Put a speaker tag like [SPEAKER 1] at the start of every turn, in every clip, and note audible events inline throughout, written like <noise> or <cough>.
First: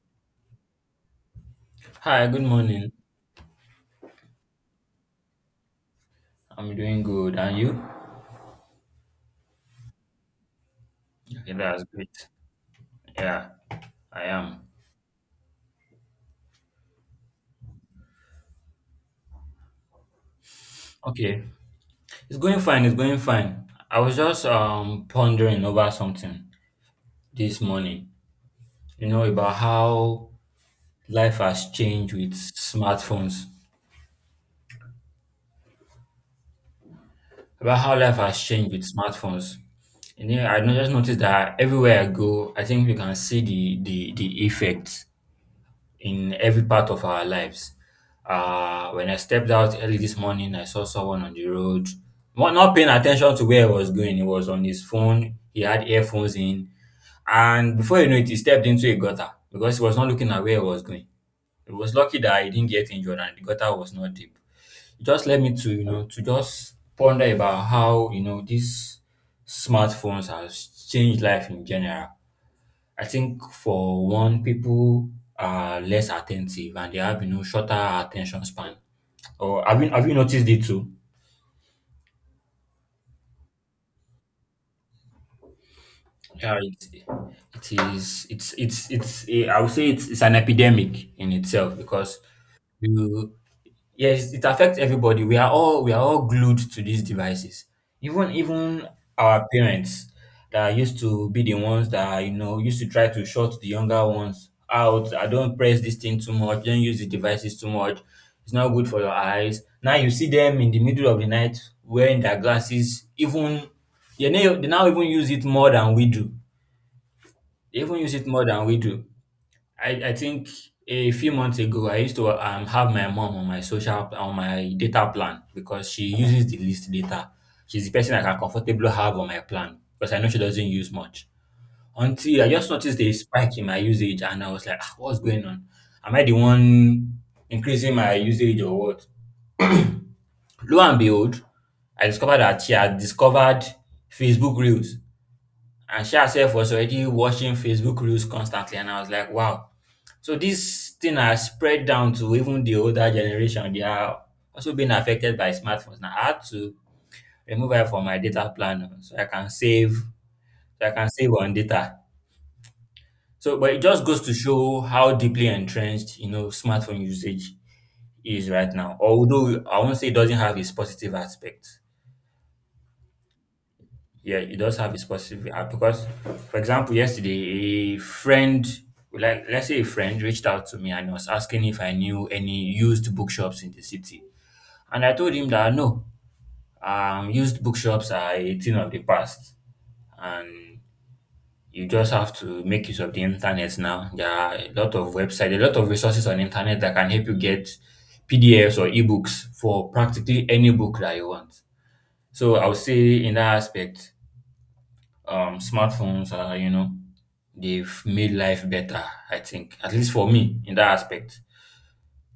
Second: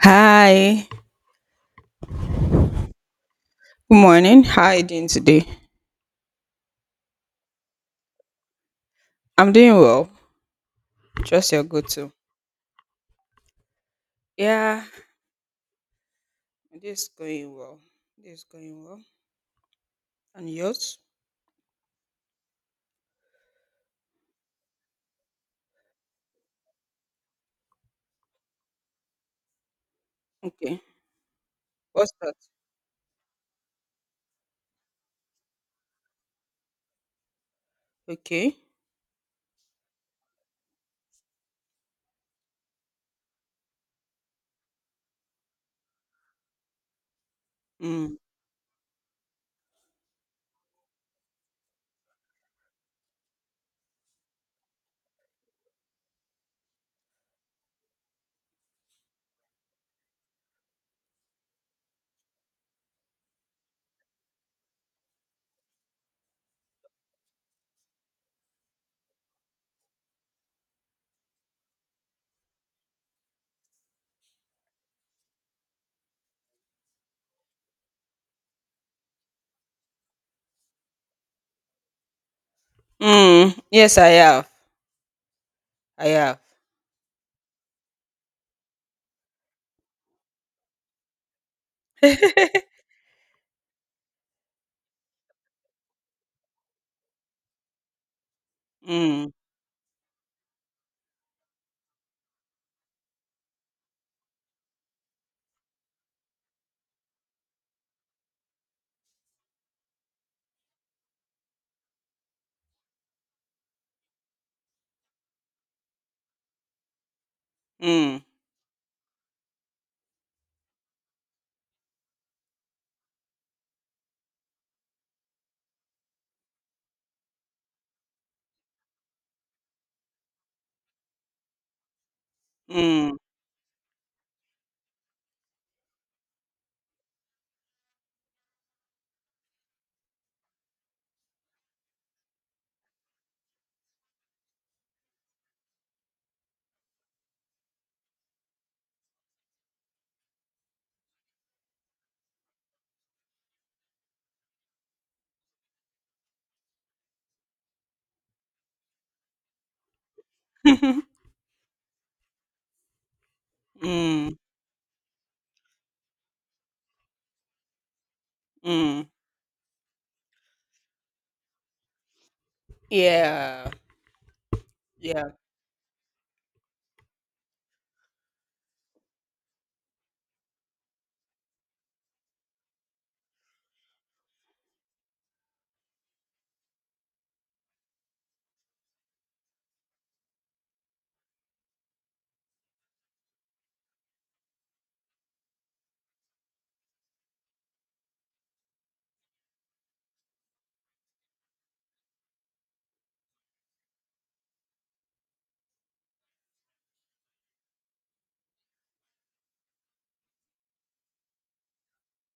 [SPEAKER 1] Hi.
[SPEAKER 2] Hi, good morning.
[SPEAKER 1] Good morning. How are you doing today?
[SPEAKER 2] I'm doing good. And you?
[SPEAKER 1] I'm doing well. Trust
[SPEAKER 2] Okay,
[SPEAKER 1] you're
[SPEAKER 2] that's
[SPEAKER 1] good too.
[SPEAKER 2] great. Yeah, I am.
[SPEAKER 1] Yeah, this is going well. This is going well. And yours?
[SPEAKER 2] Okay. It's going fine, it's going fine. I was just pondering over something this morning, you know, about how
[SPEAKER 1] Okay.
[SPEAKER 2] life has
[SPEAKER 1] What's
[SPEAKER 2] changed with
[SPEAKER 1] that?
[SPEAKER 2] smartphones. About how life has
[SPEAKER 1] Okay.
[SPEAKER 2] changed with smartphones. And then I no- just noticed that everywhere I go, I think you can see the effects in every part of our lives.
[SPEAKER 1] Mm.
[SPEAKER 2] When I stepped out early this morning, I saw someone on the road, not paying attention to where he was going. He was on his phone, he had earphones in, and before you know it, he stepped into a gutter because he was not looking at where he was going. It was lucky that he didn't get injured and the gutter was not deep. It just led me to, you know, to just ponder about how, you know, these smartphones has changed life in general. I think for one, people are less attentive and they have you know shorter attention span. Or have you noticed it too?
[SPEAKER 1] Mm. Yes, I have. I have.
[SPEAKER 2] Yeah, it is. I would say it's an epidemic in itself because
[SPEAKER 1] <laughs>
[SPEAKER 2] you— Yes, it affects everybody. We are all glued to these devices. Even
[SPEAKER 1] Mm.
[SPEAKER 2] our parents that used to be the ones that you know used to try to shut the younger ones out. I don't press this thing too much. Don't use the devices too much. It's not good for your eyes. Now you see them in the middle of the night wearing their glasses. They now even use it more than we do. They even use
[SPEAKER 1] Mm.
[SPEAKER 2] it more than we do. I think a few months ago I used to have my mom on my social on my data plan because she uses the least data. She's the person I can comfortably have on my plan because I know she doesn't use much. Until I just noticed a
[SPEAKER 1] Mm.
[SPEAKER 2] spike in my usage and I was like, "Ah, what's going on? Am I the one increasing my usage or what?" Lo and behold, I discovered that she had discovered Facebook Reels, and she herself was already watching Facebook Reels constantly, and I was like, wow, so this thing has spread down to even the older generation. They are also being affected by smartphones. Now I had to remove it from my data plan oh, so I can
[SPEAKER 1] <laughs>
[SPEAKER 2] save on data. So but it just goes to
[SPEAKER 1] Mm.
[SPEAKER 2] show how deeply entrenched you know smartphone usage is right now.
[SPEAKER 1] Mm.
[SPEAKER 2] Although I won't say it doesn't have its positive aspect.
[SPEAKER 1] Yeah.
[SPEAKER 2] Yeah, it does have its
[SPEAKER 1] Yeah.
[SPEAKER 2] positive aspect because, for example, yesterday a friend— let's say a friend reached out to me and was asking if I knew any used bookshops in the city. And I told him that no, used bookshops are a thing of the past, and you just have to make use of the internet now. There are a lot of websites, a lot of resources on internet that can help you get PDFs or ebooks for practically any book that you want. So I would say in that aspect, smartphones are you know they've made life better. I think at least for me in that aspect.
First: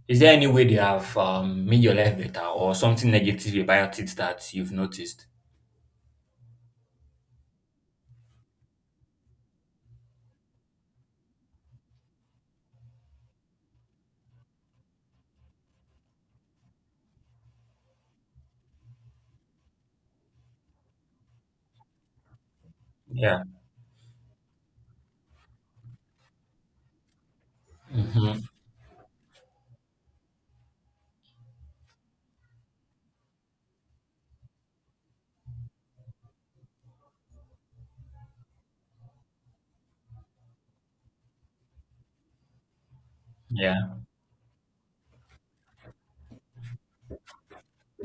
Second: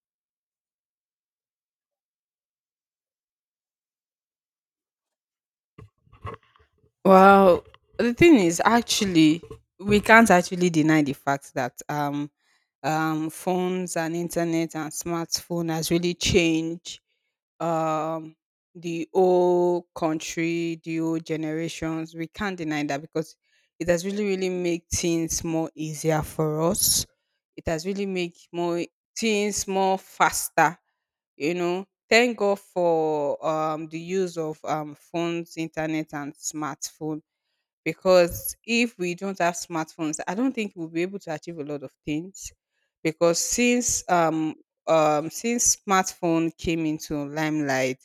[SPEAKER 2] Is there any way they have made your life better or something negative about it that you've noticed?
[SPEAKER 1] Well, the thing is, actually, we can't actually deny the fact that phones and internet and smartphone has really changed um, the whole country, the whole generations. We can't deny that because
[SPEAKER 2] Yeah.
[SPEAKER 1] it has really, really made things more easier for us. It has really made
[SPEAKER 2] Mhm.
[SPEAKER 1] more things more faster. You know, thank God for the use of phones, internet, and smartphone, because if we don't have smartphones, I don't think we'll be able to achieve a lot of things. Because
[SPEAKER 2] Yeah.
[SPEAKER 1] since smartphone came into limelight,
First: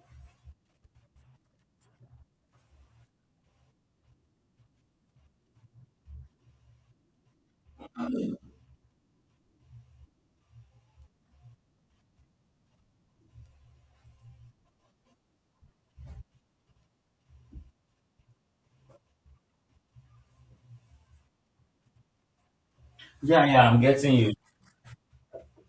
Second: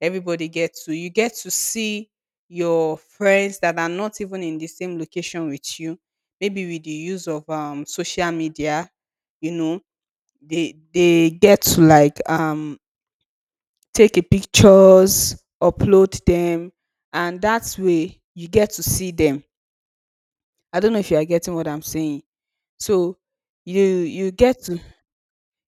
[SPEAKER 1] everybody gets to, you get to see your friends that are not even in the same location with you. Maybe with the use of social media, you know, they get to, like, take a pictures, upload them, and that way you get to see them. I don't know if you are getting what I'm saying. So
[SPEAKER 2] Yeah, yeah, I'm
[SPEAKER 1] you
[SPEAKER 2] getting
[SPEAKER 1] you
[SPEAKER 2] you.
[SPEAKER 1] get to,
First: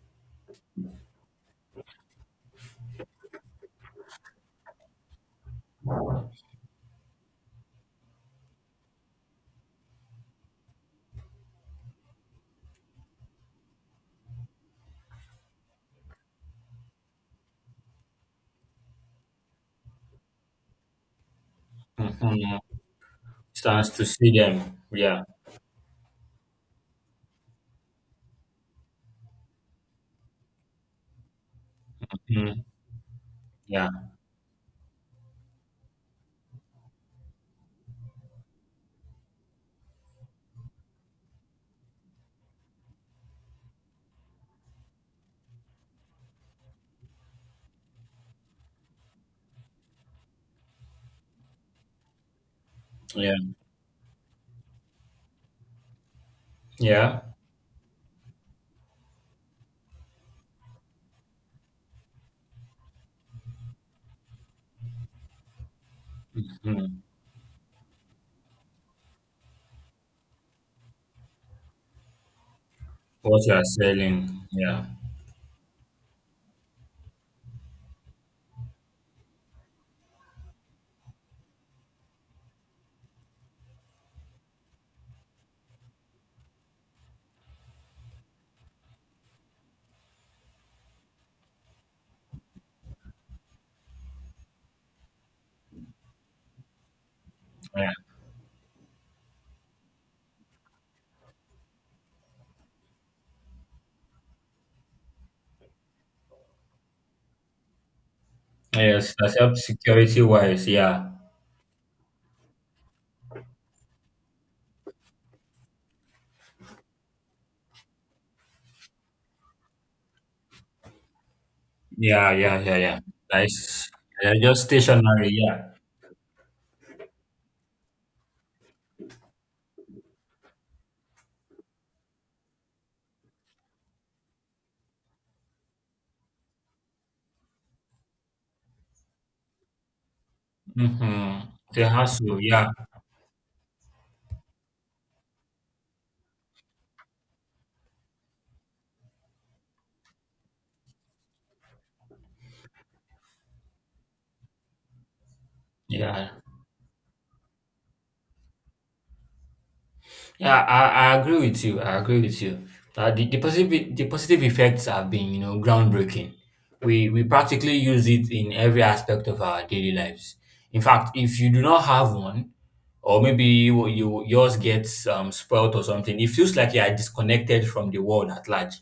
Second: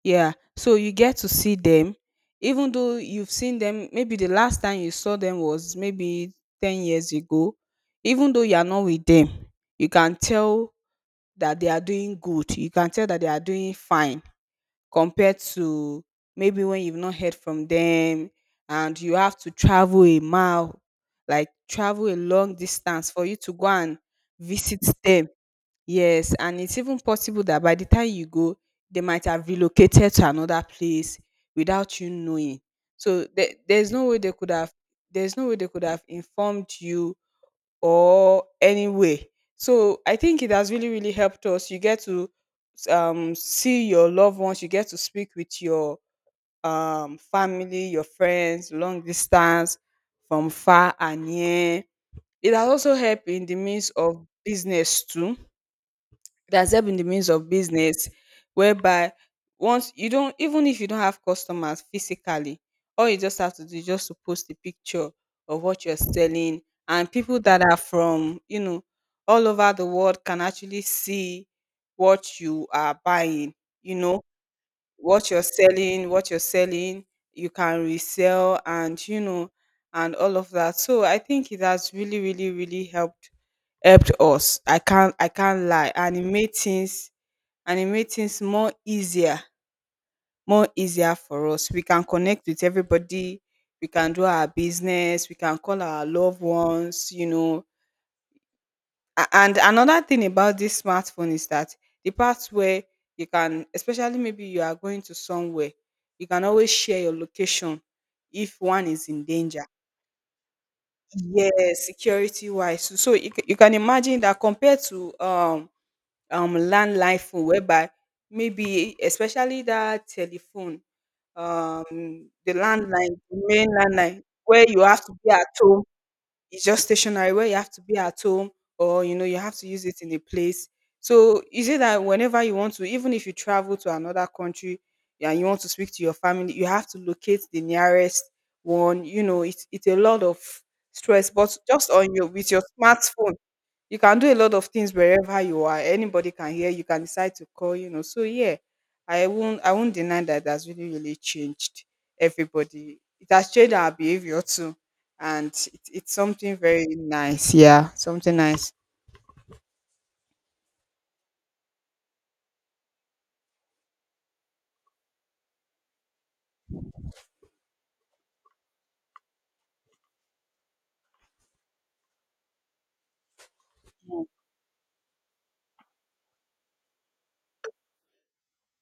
[SPEAKER 1] yeah, so you get to see them, even though you've seen them, maybe the last time you saw them was maybe 10 years ago. Even though you are not with them, you can tell that they are doing good. You can tell that they are doing fine compared to maybe when you've not heard from them and you have to travel a mile, like travel a long
[SPEAKER 2] Mhm.
[SPEAKER 1] distance for you to go
[SPEAKER 2] Stands
[SPEAKER 1] and
[SPEAKER 2] to see them.
[SPEAKER 1] visit
[SPEAKER 2] Yeah.
[SPEAKER 1] them. Yes, and it's even possible that by the time you go, they might have relocated to another place without you knowing.
[SPEAKER 2] Mhm.
[SPEAKER 1] So there,
[SPEAKER 2] Yeah.
[SPEAKER 1] there's no way they could have, there's no way they could have informed you or any way. So I think it has really really helped us. You get to see your loved ones. You get to speak with your family, your friends, long distance, from far and near. It has also helped in the
[SPEAKER 2] Yeah.
[SPEAKER 1] means of business too, there's help in the
[SPEAKER 2] Yeah.
[SPEAKER 1] means of business whereby once you don't, even if you don't have customers physically, all you just have to do is just to post a picture of what you're selling,
[SPEAKER 2] Mhm.
[SPEAKER 1] and people that are from, you know, all over the world can actually see what you are
[SPEAKER 2] What you
[SPEAKER 1] buying,
[SPEAKER 2] are
[SPEAKER 1] you
[SPEAKER 2] selling.
[SPEAKER 1] know,
[SPEAKER 2] Yeah.
[SPEAKER 1] what you're selling, you can resell and you know and all of that. So I think it has really, really, really helped us. I can't lie. And it made things more easier for us. We can connect with everybody, we can do our business, we can call our loved ones, you know.
[SPEAKER 2] Yeah.
[SPEAKER 1] And another thing about this smartphone is that the part where you can, especially maybe you are going to somewhere, you can always share your location if one is
[SPEAKER 2] Yes,
[SPEAKER 1] in
[SPEAKER 2] that's help
[SPEAKER 1] danger.
[SPEAKER 2] security wise. Yeah.
[SPEAKER 1] Yes, security wise. So, so you, you can imagine that compared to landline phone, whereby maybe especially that telephone,
[SPEAKER 2] Yeah,
[SPEAKER 1] the
[SPEAKER 2] yeah, yeah, yeah.
[SPEAKER 1] landline, the main
[SPEAKER 2] Nice.
[SPEAKER 1] landline,
[SPEAKER 2] Yeah, just
[SPEAKER 1] where you have to
[SPEAKER 2] stationary.
[SPEAKER 1] be at
[SPEAKER 2] Yeah.
[SPEAKER 1] home. It's just stationary, where you have to be at home, or you know you have to use it in a place. So is it that whenever you want to, even if you travel to another country and you want to speak to your family, you have to locate the nearest one. You know, it's a lot of stress,
[SPEAKER 2] Mm-hmm.
[SPEAKER 1] but
[SPEAKER 2] The
[SPEAKER 1] just on your,
[SPEAKER 2] hassle.
[SPEAKER 1] with your
[SPEAKER 2] Yeah.
[SPEAKER 1] smartphone, you can do a lot of things wherever you are. Anybody can hear, you can decide to call, you know. So yeah, I won't deny that that's really really changed everybody. It has changed our behavior too, and it's
[SPEAKER 2] Yeah.
[SPEAKER 1] something very nice, yeah, something nice.
[SPEAKER 2] Yeah, I agree with you. I agree with you. The positive— the positive effects have been, you know, groundbreaking. We practically use it in every aspect of our daily lives. In fact, if you do not have one, or maybe you yours gets spoiled or something, it feels like you are disconnected from the world at large,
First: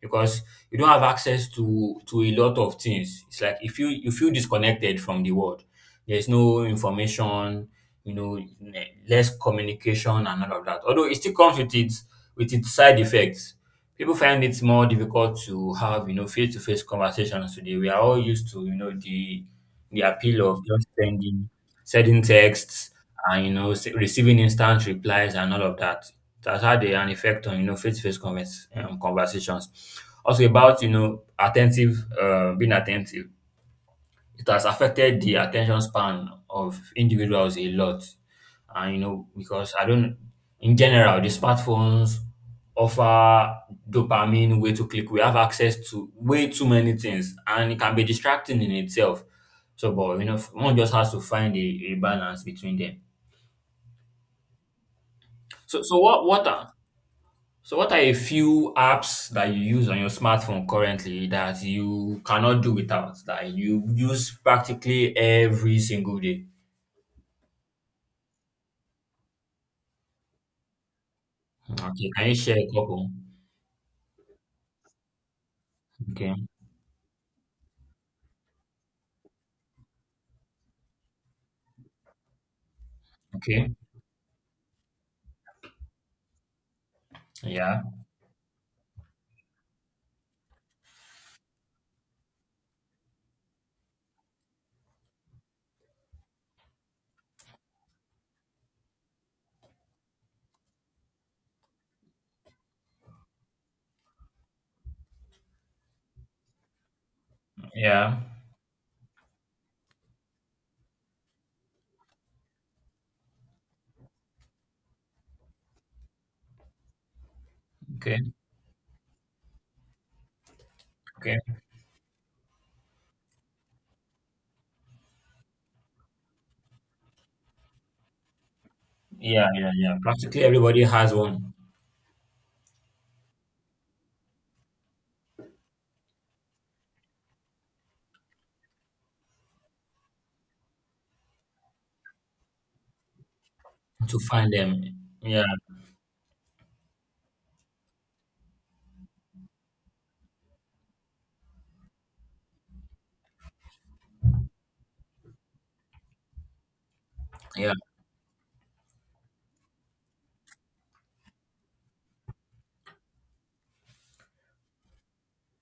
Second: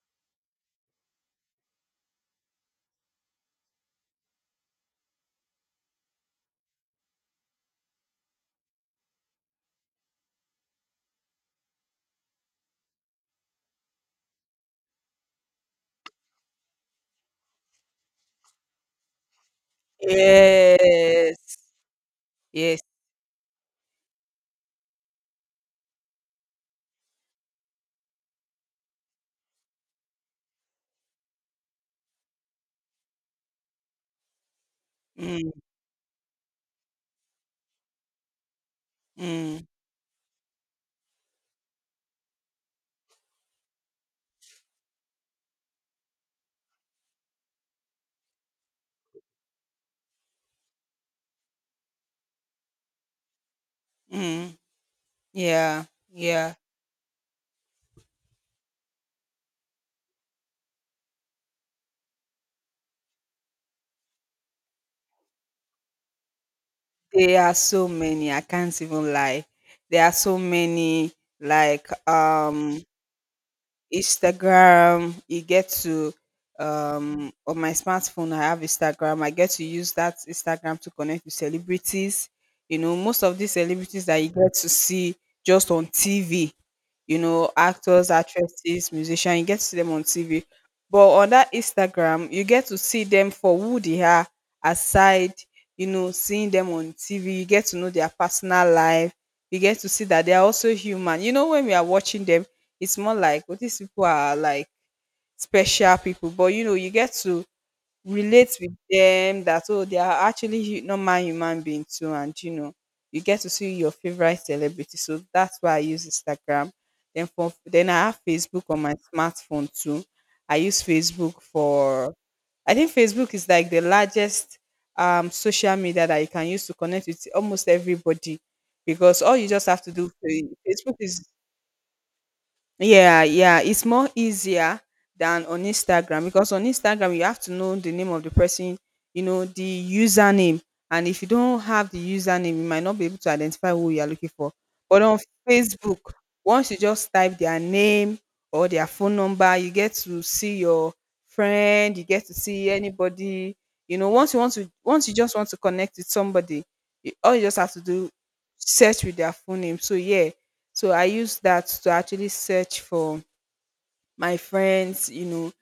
[SPEAKER 2] because you don't have access to a lot of things. It's like if you feel disconnected from the world. There's no information, you know, less communication and all of that. Although it still comes with its— with its side effects. People find it more difficult to have, you know, face-to-face conversations today. We are all used to, you know, the— the appeal of just
[SPEAKER 1] Yes,
[SPEAKER 2] sending
[SPEAKER 1] yes.
[SPEAKER 2] texts and you know receiving instant replies and all of that. That's had an effect on you know face-to-face conversations. Also about you know attentive, being attentive, it has affected the
[SPEAKER 1] mm,
[SPEAKER 2] attention span of individuals a lot. And you know,
[SPEAKER 1] mm,
[SPEAKER 2] because I don't, in general, the smartphones offer dopamine, way to click. We have access to way too many things, and it can be distracting in itself. So, but you know, one just has to find a balance between them.
[SPEAKER 1] mm.
[SPEAKER 2] So,
[SPEAKER 1] Yeah,
[SPEAKER 2] so what
[SPEAKER 1] yeah,
[SPEAKER 2] are so what are a few apps that you use on your smartphone currently that you cannot do without that you use practically every single day?
[SPEAKER 1] there are so many, I can't even lie, there are so many, like,
[SPEAKER 2] Okay, can you share a couple?
[SPEAKER 1] Instagram. You get to,
[SPEAKER 2] Okay,
[SPEAKER 1] on my smartphone I have Instagram. I get to use that Instagram to connect with celebrities. You know, most of these
[SPEAKER 2] okay,
[SPEAKER 1] celebrities that you get to see just on TV, you know,
[SPEAKER 2] yeah,
[SPEAKER 1] actors, actresses, musicians, you get to see them on TV. But on that Instagram, you get to see them for who they are, aside, you know, seeing them on TV, you get to know their personal life, you get to see that they are also human. You know, when we are watching them, it's more like, well, these people are like special people, but you know, you get to
[SPEAKER 2] yeah,
[SPEAKER 1] relate with them that, oh, they are actually normal human beings too, and you know you get to see your favorite celebrity. So that's why I use Instagram. Then for, then I have
[SPEAKER 2] okay,
[SPEAKER 1] Facebook on my smartphone too. I use
[SPEAKER 2] okay,
[SPEAKER 1] Facebook for, I think Facebook is like the largest social media that you can use to connect with almost everybody, because all
[SPEAKER 2] yeah,
[SPEAKER 1] you just
[SPEAKER 2] yeah,
[SPEAKER 1] have to
[SPEAKER 2] yeah.
[SPEAKER 1] do,
[SPEAKER 2] Practically everybody
[SPEAKER 1] Facebook
[SPEAKER 2] has
[SPEAKER 1] is,
[SPEAKER 2] one
[SPEAKER 1] yeah, yeah, it's more easier than on Instagram, because on Instagram you have to know the name of the person, you know, the username. And if you don't have the username, you might not be able to identify who you are
[SPEAKER 2] to
[SPEAKER 1] looking for.
[SPEAKER 2] find them.
[SPEAKER 1] But on
[SPEAKER 2] Yeah,
[SPEAKER 1] Facebook, once you just type their name or their phone number, you get to see your friend, you get to see anybody. You know, once you want to, once you just want to connect with somebody, you, all you just
[SPEAKER 2] yeah,
[SPEAKER 1] have to do, search with their full name. So yeah, so I use that to actually search for my friends, you know,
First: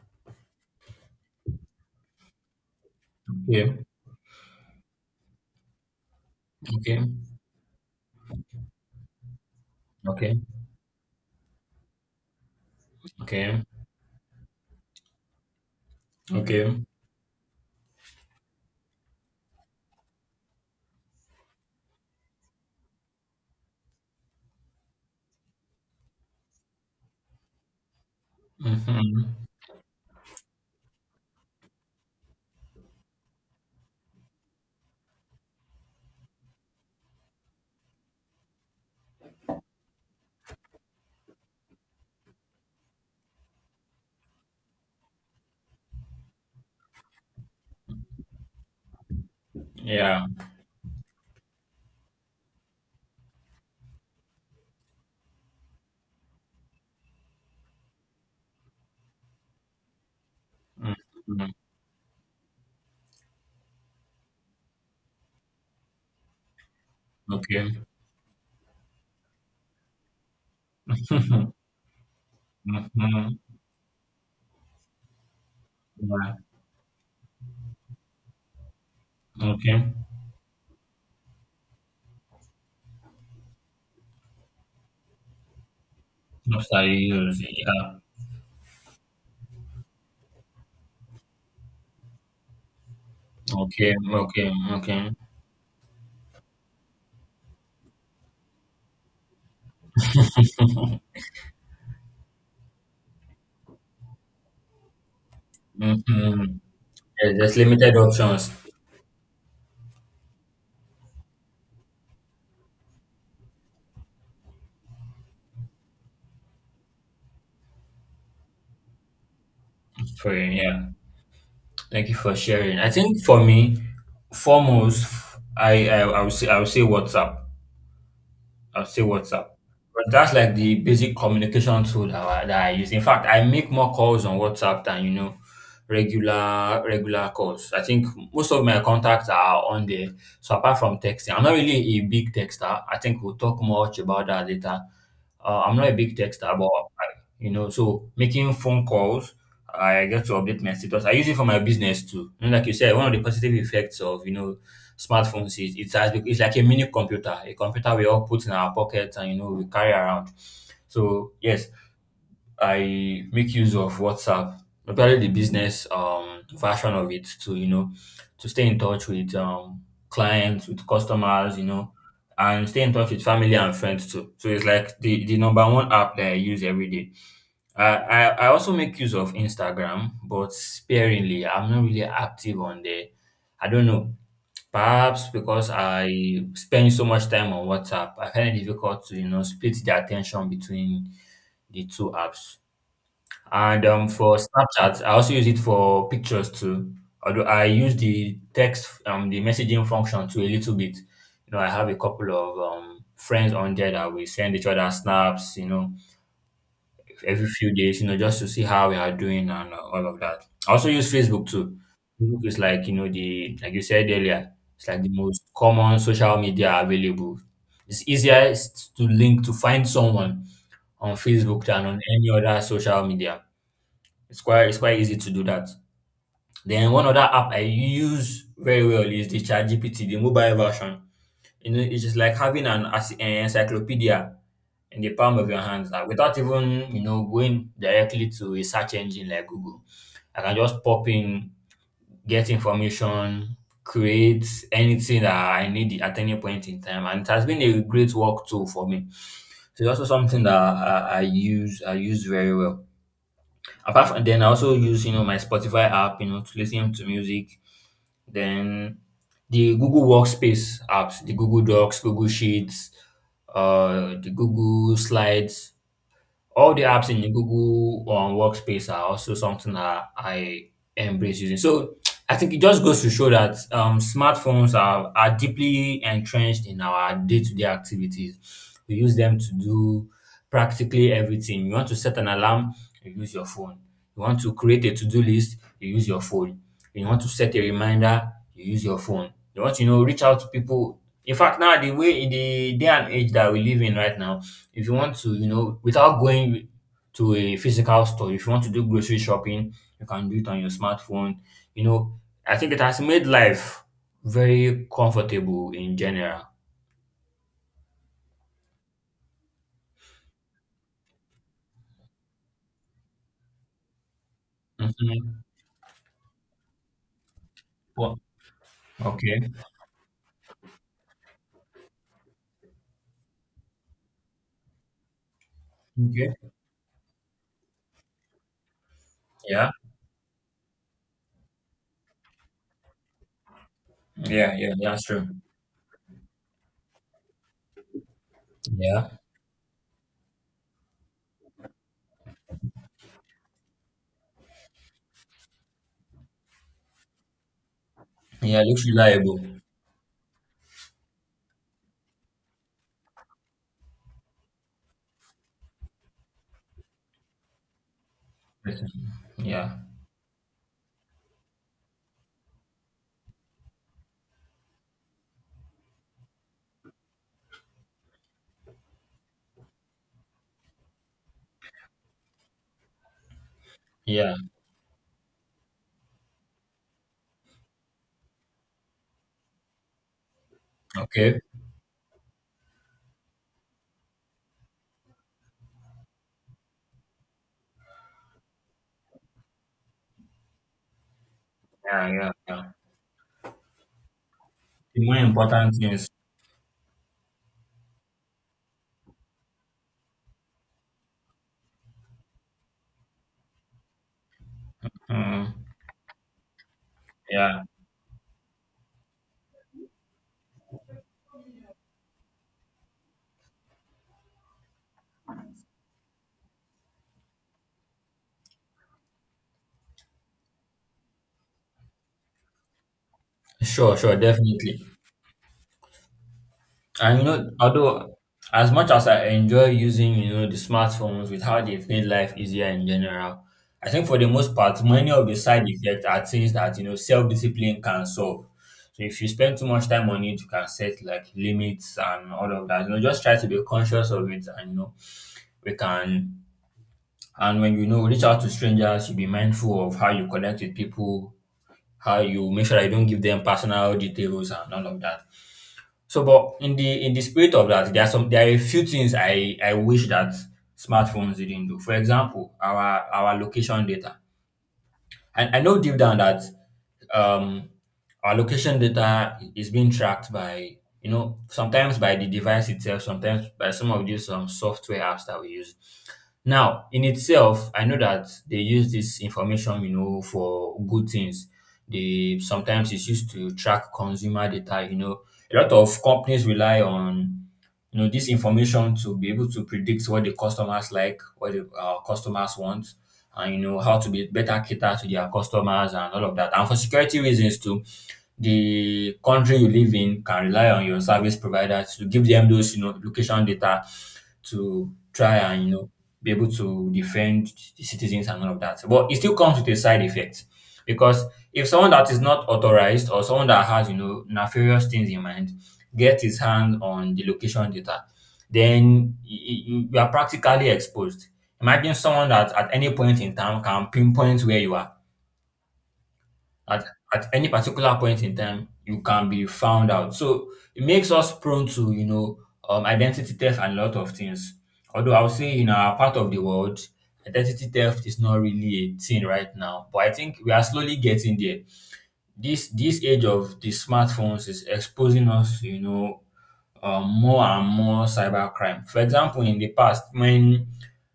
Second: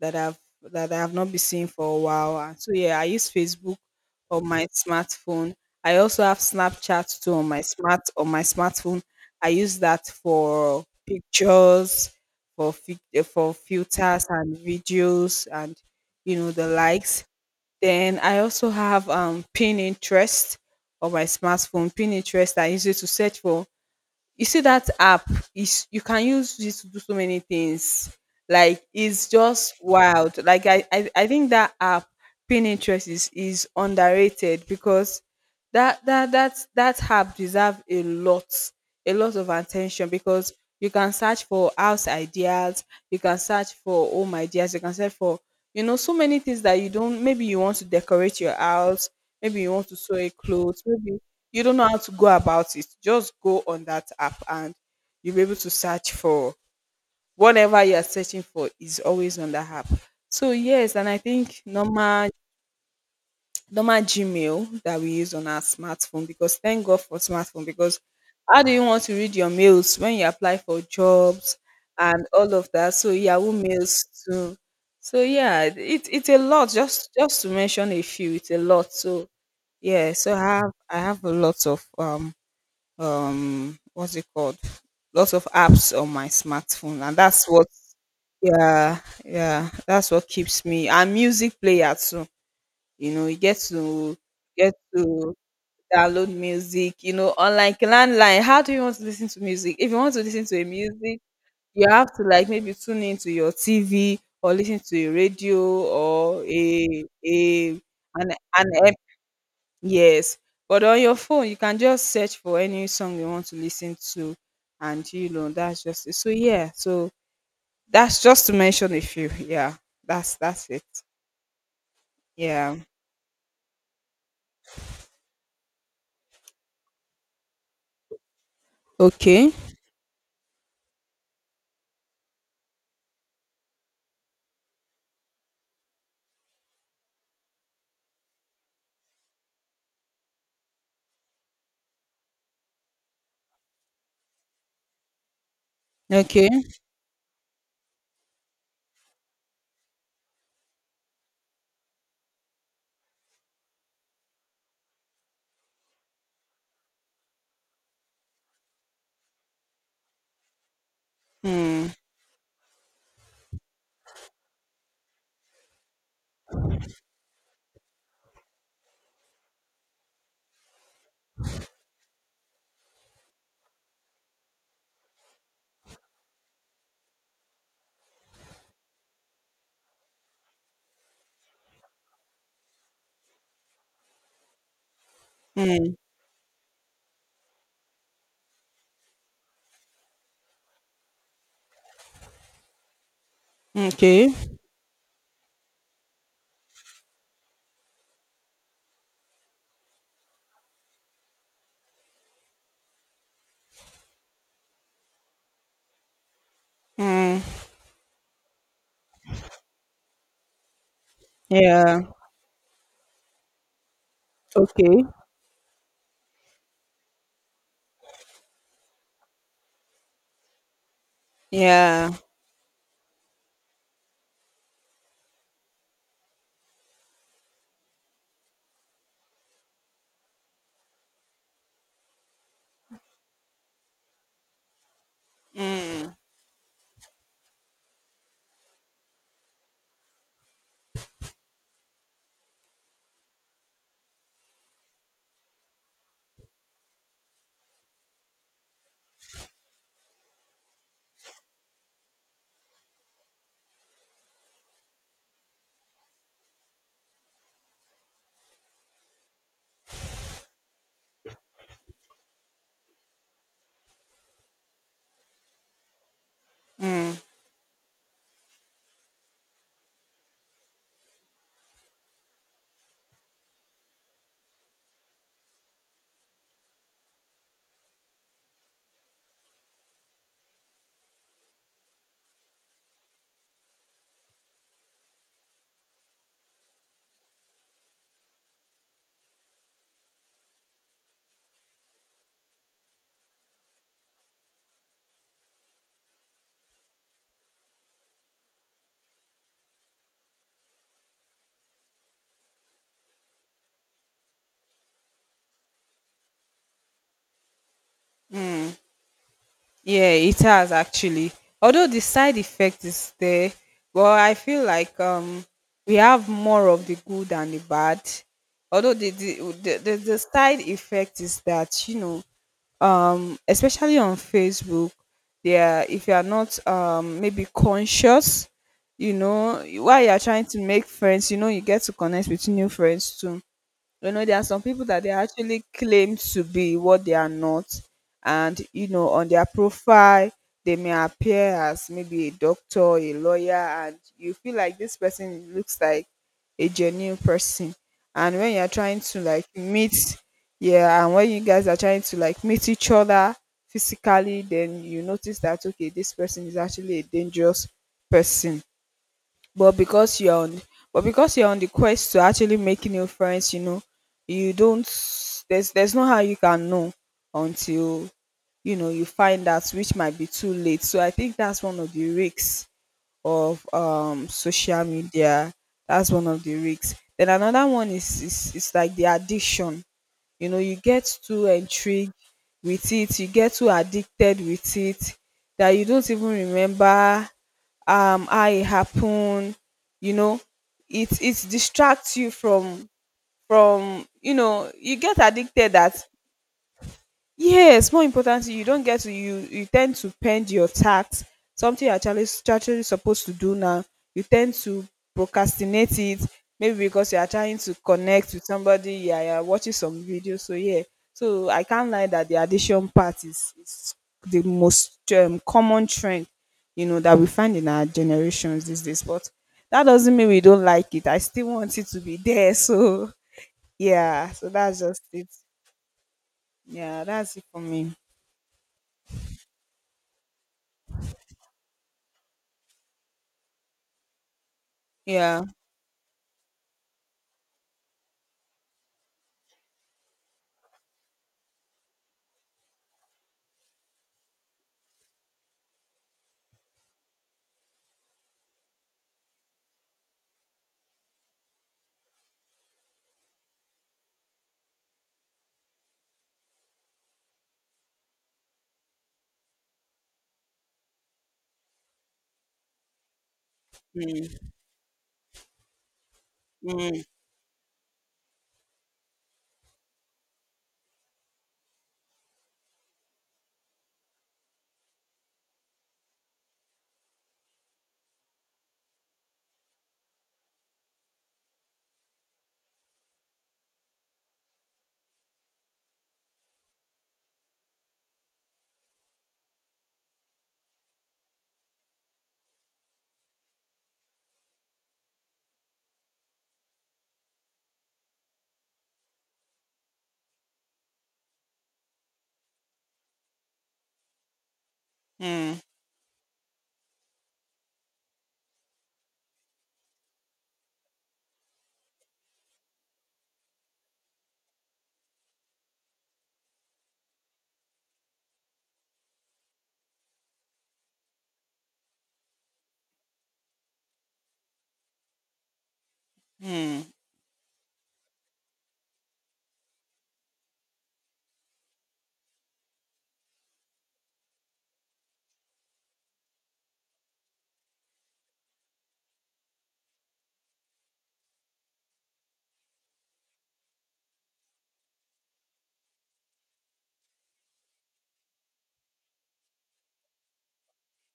[SPEAKER 1] that I've that I have not been seeing for a while. And so yeah, I use Facebook
[SPEAKER 2] okay,
[SPEAKER 1] on my smartphone. I also have
[SPEAKER 2] okay,
[SPEAKER 1] Snapchat too on my smart on my smartphone. I use that
[SPEAKER 2] okay,
[SPEAKER 1] for pictures, for for
[SPEAKER 2] okay,
[SPEAKER 1] filters and videos, and you know the
[SPEAKER 2] okay.
[SPEAKER 1] likes. Then I also have Pinterest on my smartphone. Pinterest, I use it to search for, you see that app is, you can use it to do so many things. Like it's
[SPEAKER 2] Mm-hmm.
[SPEAKER 1] just wild. Like I think that app, Pinterest, is underrated, because that app deserve a lot, a lot of attention, because you can search for house ideas, you can search for home ideas, you can search for, you know, so many things that you don't, maybe you want to decorate your house, maybe you want to sew
[SPEAKER 2] Yeah,
[SPEAKER 1] a clothes, maybe you don't know how to go about it, just go on that app and you'll be able to search for whatever you are searching for, is always on the app. So yes, and I
[SPEAKER 2] mm-hmm.
[SPEAKER 1] think normal, normal Gmail that we use on our smartphone, because thank God for smartphone,
[SPEAKER 2] Okay.
[SPEAKER 1] because how do you want to read your mails when you apply for
[SPEAKER 2] <laughs> mm-hmm.
[SPEAKER 1] jobs and all of that. So Yahoo mails too. So yeah, it's
[SPEAKER 2] Yeah,
[SPEAKER 1] a lot, just to mention a few, it's a lot. So
[SPEAKER 2] okay.
[SPEAKER 1] yeah, so I have a lot of what's it called, lots of apps on my
[SPEAKER 2] Not that
[SPEAKER 1] smartphone,
[SPEAKER 2] you
[SPEAKER 1] and
[SPEAKER 2] use.
[SPEAKER 1] that's what,
[SPEAKER 2] Yeah,
[SPEAKER 1] yeah, yeah, that's what keeps me, and music player too. You know you get
[SPEAKER 2] okay,
[SPEAKER 1] to,
[SPEAKER 2] okay,
[SPEAKER 1] get
[SPEAKER 2] okay.
[SPEAKER 1] to download music, you know, unlike landline, how do you want to listen to music, if you want to listen to a music, you have to like maybe tune into your TV or listen to a radio,
[SPEAKER 2] Mm-hmm.
[SPEAKER 1] or
[SPEAKER 2] Yeah, there's limited
[SPEAKER 1] an,
[SPEAKER 2] options
[SPEAKER 1] an Yes, but on your phone, you can just search for any song you want to listen to, and you know, that's just it. So yeah, so that's just to mention a few. Yeah,
[SPEAKER 2] for
[SPEAKER 1] that's
[SPEAKER 2] you.
[SPEAKER 1] that's it.
[SPEAKER 2] Yeah. Thank you for
[SPEAKER 1] Yeah.
[SPEAKER 2] sharing. I think for me, foremost, I would say WhatsApp. I'll say WhatsApp.
[SPEAKER 1] Okay.
[SPEAKER 2] But that's like the basic communication tool that I use. In fact, I make more calls on WhatsApp than you know regular calls. I think most of my contacts are on there. So apart from texting, I'm not really a big texter. I think we'll talk much about that later. I'm not a big
[SPEAKER 1] Okay.
[SPEAKER 2] texter, but I— you know, so making phone calls, I get to update my status. I use it for my business too. You know, like you said, one of the positive effects of you know smartphones is— it's as big, it's like a mini computer, a computer we all put in our pockets and you know we carry around. So yes,
[SPEAKER 1] Hmm.
[SPEAKER 2] I make use of WhatsApp, especially the business version of it to you know to stay in touch with clients, with customers, you know, and stay in touch with family and friends too. So it's like the number one app that I use every day. I I, also make use of Instagram, but sparingly. I'm not really active on there. I don't know. Perhaps because
[SPEAKER 1] Hmm.
[SPEAKER 2] I spend so much time on WhatsApp, I find it difficult to, you know, split the attention between the two apps. And
[SPEAKER 1] Okay.
[SPEAKER 2] for Snapchat, I also use it for pictures too. Although I use the text, the messaging function to a little bit. You know, I have a couple of friends on there that we send each other snaps, you know,
[SPEAKER 1] Hmm.
[SPEAKER 2] every few days, you know, just to see how we are doing and all of that. I also use Facebook too.
[SPEAKER 1] Yeah.
[SPEAKER 2] Facebook is like, you know, the, like you said earlier, it's like
[SPEAKER 1] Okay.
[SPEAKER 2] the most common social media available. It's easier to link, to find someone on Facebook than on
[SPEAKER 1] Yeah.
[SPEAKER 2] any other social media. It's quite easy to do that. Then one other app I use very well is the ChatGPT, the mobile version. You know, it is just like having an encyclopedia in the palm of your hands. Like without even, you know, going directly to a search engine like Google. I can just pop in, get information, create anything that I need at any point in time. And it has been a great work tool for me. So it's also something that I use very well. Apart from then I also use, you know, my Spotify app, you know, to listen to music. Then the Google Workspace apps, the Google Docs, Google Sheets, the Google Slides. All the apps
[SPEAKER 1] Hmm.
[SPEAKER 2] in the Google Workspace are also something that I embrace using. So I think it just goes to show that smartphones are deeply entrenched in our day to day activities. We use them to do practically everything. You want to set an alarm, you use your phone. You want to create a to do list, you use your phone. You want to set a reminder, you use your phone. You want to you know reach out to people. In fact, now the way in the day and age that we live in right now, if you want to, you know, without going to a physical store, if you want to do grocery shopping, you can do it on your smartphone. You know, I think it has made life very comfortable in general.
[SPEAKER 1] Yeah, it has actually. Although the side effect is there, but I feel like
[SPEAKER 2] Mm-hmm.
[SPEAKER 1] we have more of the good than the bad.
[SPEAKER 2] Well,
[SPEAKER 1] Although the
[SPEAKER 2] okay.
[SPEAKER 1] the the, the, the side effect is that, you know, especially on Facebook, there, if you are
[SPEAKER 2] Okay.
[SPEAKER 1] not maybe conscious, you know,
[SPEAKER 2] Yeah.
[SPEAKER 1] while you are trying to make friends, you know you get to connect with new friends too, you know, there are
[SPEAKER 2] Yeah.
[SPEAKER 1] some
[SPEAKER 2] Yeah.
[SPEAKER 1] people that
[SPEAKER 2] That's
[SPEAKER 1] they
[SPEAKER 2] true.
[SPEAKER 1] actually claim to be what they are not. And, you
[SPEAKER 2] Yeah.
[SPEAKER 1] know, on their profile, they may appear as maybe a doctor, a lawyer, and you feel like this person looks like a genuine person. And when
[SPEAKER 2] Yeah. It
[SPEAKER 1] you're
[SPEAKER 2] looks
[SPEAKER 1] trying to
[SPEAKER 2] reliable.
[SPEAKER 1] like meet, yeah, and when you guys are trying to like meet each other physically, then you notice that, okay, this person is actually a dangerous person,
[SPEAKER 2] Yeah.
[SPEAKER 1] but because you're on, but because you're on the quest to actually make new friends, you know, you don't, there's no how you can know until, you know, you find out, which might be too late. So I think that's one of the risks of
[SPEAKER 2] Yeah.
[SPEAKER 1] social media. That's one of the risks. Then another one is like the addiction. You know, you get
[SPEAKER 2] Okay.
[SPEAKER 1] too intrigued with it, you get too addicted with it that you don't even remember how it happened. You know, it
[SPEAKER 2] Yeah.
[SPEAKER 1] distracts
[SPEAKER 2] Yeah.
[SPEAKER 1] you
[SPEAKER 2] Yeah.
[SPEAKER 1] from, you know, you
[SPEAKER 2] The more
[SPEAKER 1] get addicted
[SPEAKER 2] important
[SPEAKER 1] that
[SPEAKER 2] things.
[SPEAKER 1] Yes, more importantly, you don't get to, you tend to pend your tax, something you're actually actually supposed to do now. You tend to
[SPEAKER 2] Mm.
[SPEAKER 1] procrastinate it, maybe because you are trying
[SPEAKER 2] Yeah.
[SPEAKER 1] to connect with somebody, yeah, you're watching some videos. So yeah. So I can't lie that the addiction part is the most common trend, you know, that we find in our generations these days. But that doesn't mean we don't like it. I still want it to be there. <laughs> So
[SPEAKER 2] Sure. Sure.
[SPEAKER 1] yeah, so
[SPEAKER 2] Definitely.
[SPEAKER 1] that's just it. Yeah,
[SPEAKER 2] And you
[SPEAKER 1] that's it
[SPEAKER 2] know,
[SPEAKER 1] for me.
[SPEAKER 2] although as much as I enjoy using, you know, the smartphones with how they've made life easier in general, I think for the most part, many of the
[SPEAKER 1] Yeah.
[SPEAKER 2] side effects are things that self-discipline can solve. So if you spend too much time on it, you can set like limits and all of that. You know, just try to be conscious of it, and we can. And when reach out to strangers, you be mindful of how you connect with people, how you make sure that you don't give them personal details and all of that. So, but in the spirit of that, there are a few things I wish that smartphones didn't do. For example, our location data. And I know deep down that
[SPEAKER 1] Mm,
[SPEAKER 2] um, our location data is being tracked by, you know, sometimes by the device itself, sometimes by some of these software apps that we use. Now, in itself, I know that they use this information, you know, for good things. They sometimes it's used to track consumer data. You know, a lot of companies rely on this information to be able to predict what the customers like, what the customers want, and you know how to be better cater to their customers and all of that, and for security reasons too, the country you live in can rely on your service provider to give them those, location data to try
[SPEAKER 1] mm,
[SPEAKER 2] and be able to defend the citizens and all of that, but it still comes with a side effect. Because if someone that is not authorized or someone that has, nefarious things in mind get his hand on the location data, then you are practically exposed. Imagine someone that at any point in time can pinpoint where you are.
[SPEAKER 1] mm,
[SPEAKER 2] At, at any particular point in time, you can be found out. So it makes us prone to, you know, identity theft and a lot of things. Although I would say in our part of the world, identity theft is not really a thing right now, but I think we are slowly getting there. This age of the smartphones is exposing us to, more and more cybercrime. For example, in the past, when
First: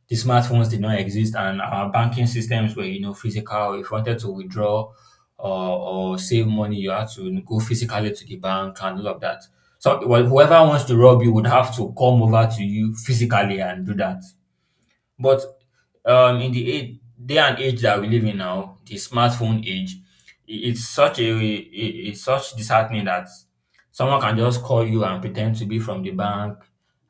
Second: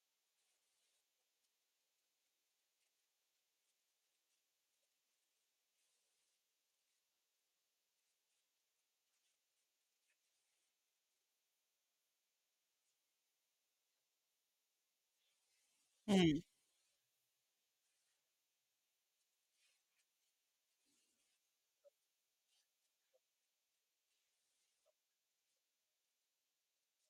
[SPEAKER 2] the smartphones did not exist and our banking systems were, physical, if you wanted to withdraw or save money, you had to go physically to the bank and all of that. So whoever wants to rob you would have to come over to you physically and do that. But um, in the age, day and age that we live in now, the smartphone age, i- it's such a i- it's such disheartening that someone can just call you and pretend to be from the bank,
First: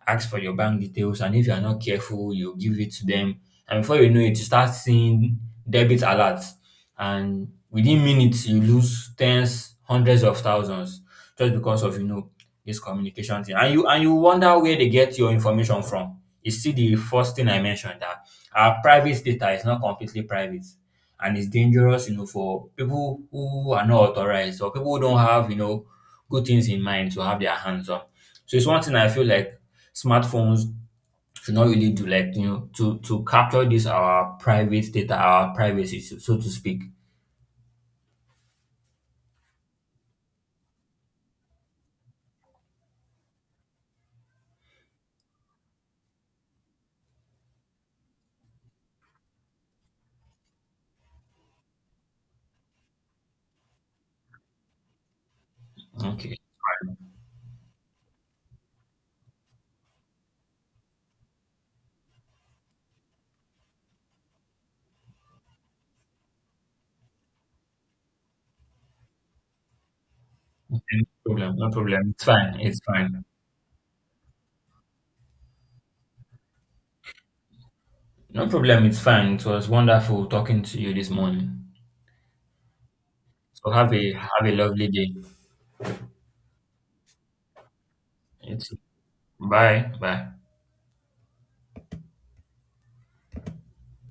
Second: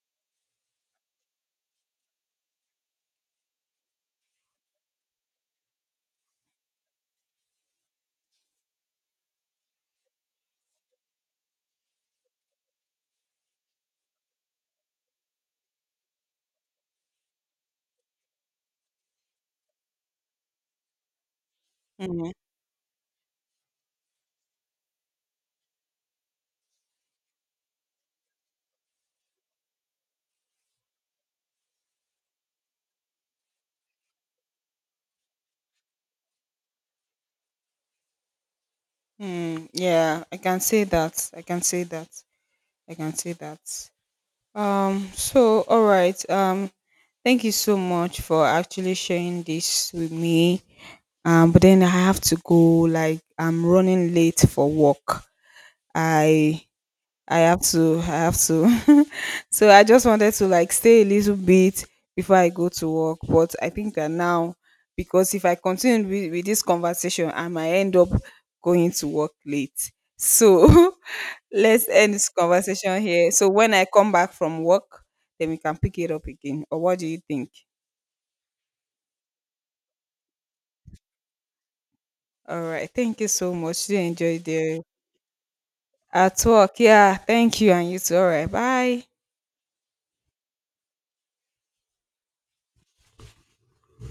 [SPEAKER 2] ask for your bank details, and if you are not careful, you give it to them, and before you know it, you start seeing debit alerts, and within minutes you lose tens, hundreds of thousands just because of, this communication thing. And you wonder where they get your information from. You see, the first thing I mentioned, that our private data is not completely private, and it's dangerous, you know,
[SPEAKER 1] mm,
[SPEAKER 2] for people who are not authorized or people who don't have, you know, good things in mind, to have their hands on. So it's one thing I feel like smartphones should not really do, like, you know, to capture this our private data, our privacy, so, so to speak.
[SPEAKER 1] mm. Yeah, I can say that. I can say that. I can say that. So all right. Thank you so much for actually sharing this with me. But then I have to go, like I'm running late for work.
[SPEAKER 2] Okay.
[SPEAKER 1] I I have to. I have to. <laughs> So I just wanted to like stay a little bit before I go to work. But I think that now, because if I continue with this conversation, I might end up going to work late.
[SPEAKER 2] No
[SPEAKER 1] So <laughs>
[SPEAKER 2] problem. No
[SPEAKER 1] let's
[SPEAKER 2] problem.
[SPEAKER 1] end
[SPEAKER 2] It's
[SPEAKER 1] this
[SPEAKER 2] fine. It's
[SPEAKER 1] conversation
[SPEAKER 2] fine.
[SPEAKER 1] here. So when I come back from work, then we can pick it up again. Or what do you think?
[SPEAKER 2] No problem. It's fine. It was wonderful talking to you this morning.
[SPEAKER 1] All right. Thank you so
[SPEAKER 2] So
[SPEAKER 1] much.
[SPEAKER 2] have
[SPEAKER 1] You
[SPEAKER 2] a
[SPEAKER 1] enjoy
[SPEAKER 2] have a
[SPEAKER 1] the
[SPEAKER 2] lovely day.
[SPEAKER 1] at work. Yeah. Thank you. And you too. All right.
[SPEAKER 2] You too.
[SPEAKER 1] Bye.
[SPEAKER 2] Bye bye.